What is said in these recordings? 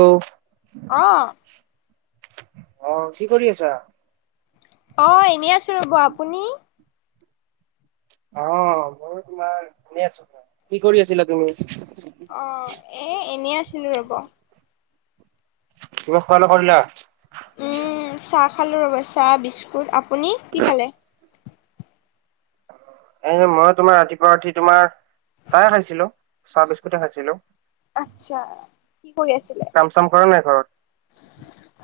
Hello? অ', আহ কি কৰি আছা? অ' এনেই আছো ৰ'ব, আপুনি? অ' ময়ো তোমাৰ এনে আছো। কি কৰি আছিলা তুমি? অঁ এই এনেই আছিলোঁ ৰ'ব। কিবা খোৱা লোৱা কৰিলা? উম, চাহ খালো ৰ'ব, চাহ বিস্কুট। আপুনি কি খালে? এই মই তোমাৰ ৰাতিপুৱা উঠি তোমাৰ চাহে খাইছিলো চাহ বিস্কুটে খাইছিলো। আচ্ছা, কি কৰি আছিলে। কাম চাম কৰা নাই ঘৰত?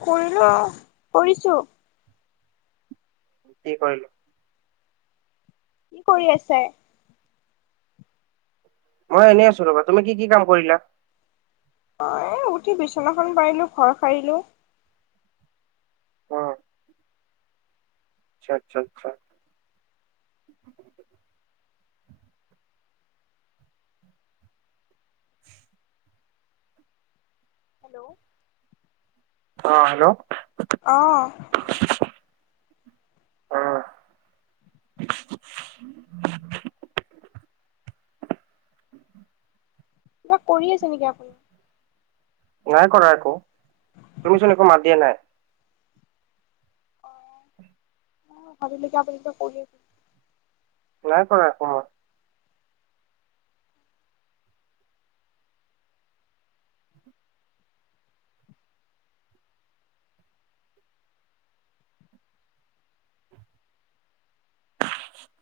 কৰিলো, কৰিছো। কি কৰিলো? কি কৰি আছে? মই এনেই আছোঁ ৰ'বা। তুমি কি কি কাম কৰিলা? অ' এই উঠি বিচনাখন পাৰিলোঁ, ঘৰ সাৰিলো। অ'। আইচ্ছা আচ্ছা আচ্ছা। [inaudible] হেল্ল'। অ' হেল্ল'। অ'। অ কিবা কৰি আছে নেকি আপুনি? নাই কৰা একো, তুমিচোন একো মাত দিয়া নাই। অ', অ' ভাবিলো কি আপুনি কিবা কৰি আছে। নাই কৰা [unintelligible] [inaudible]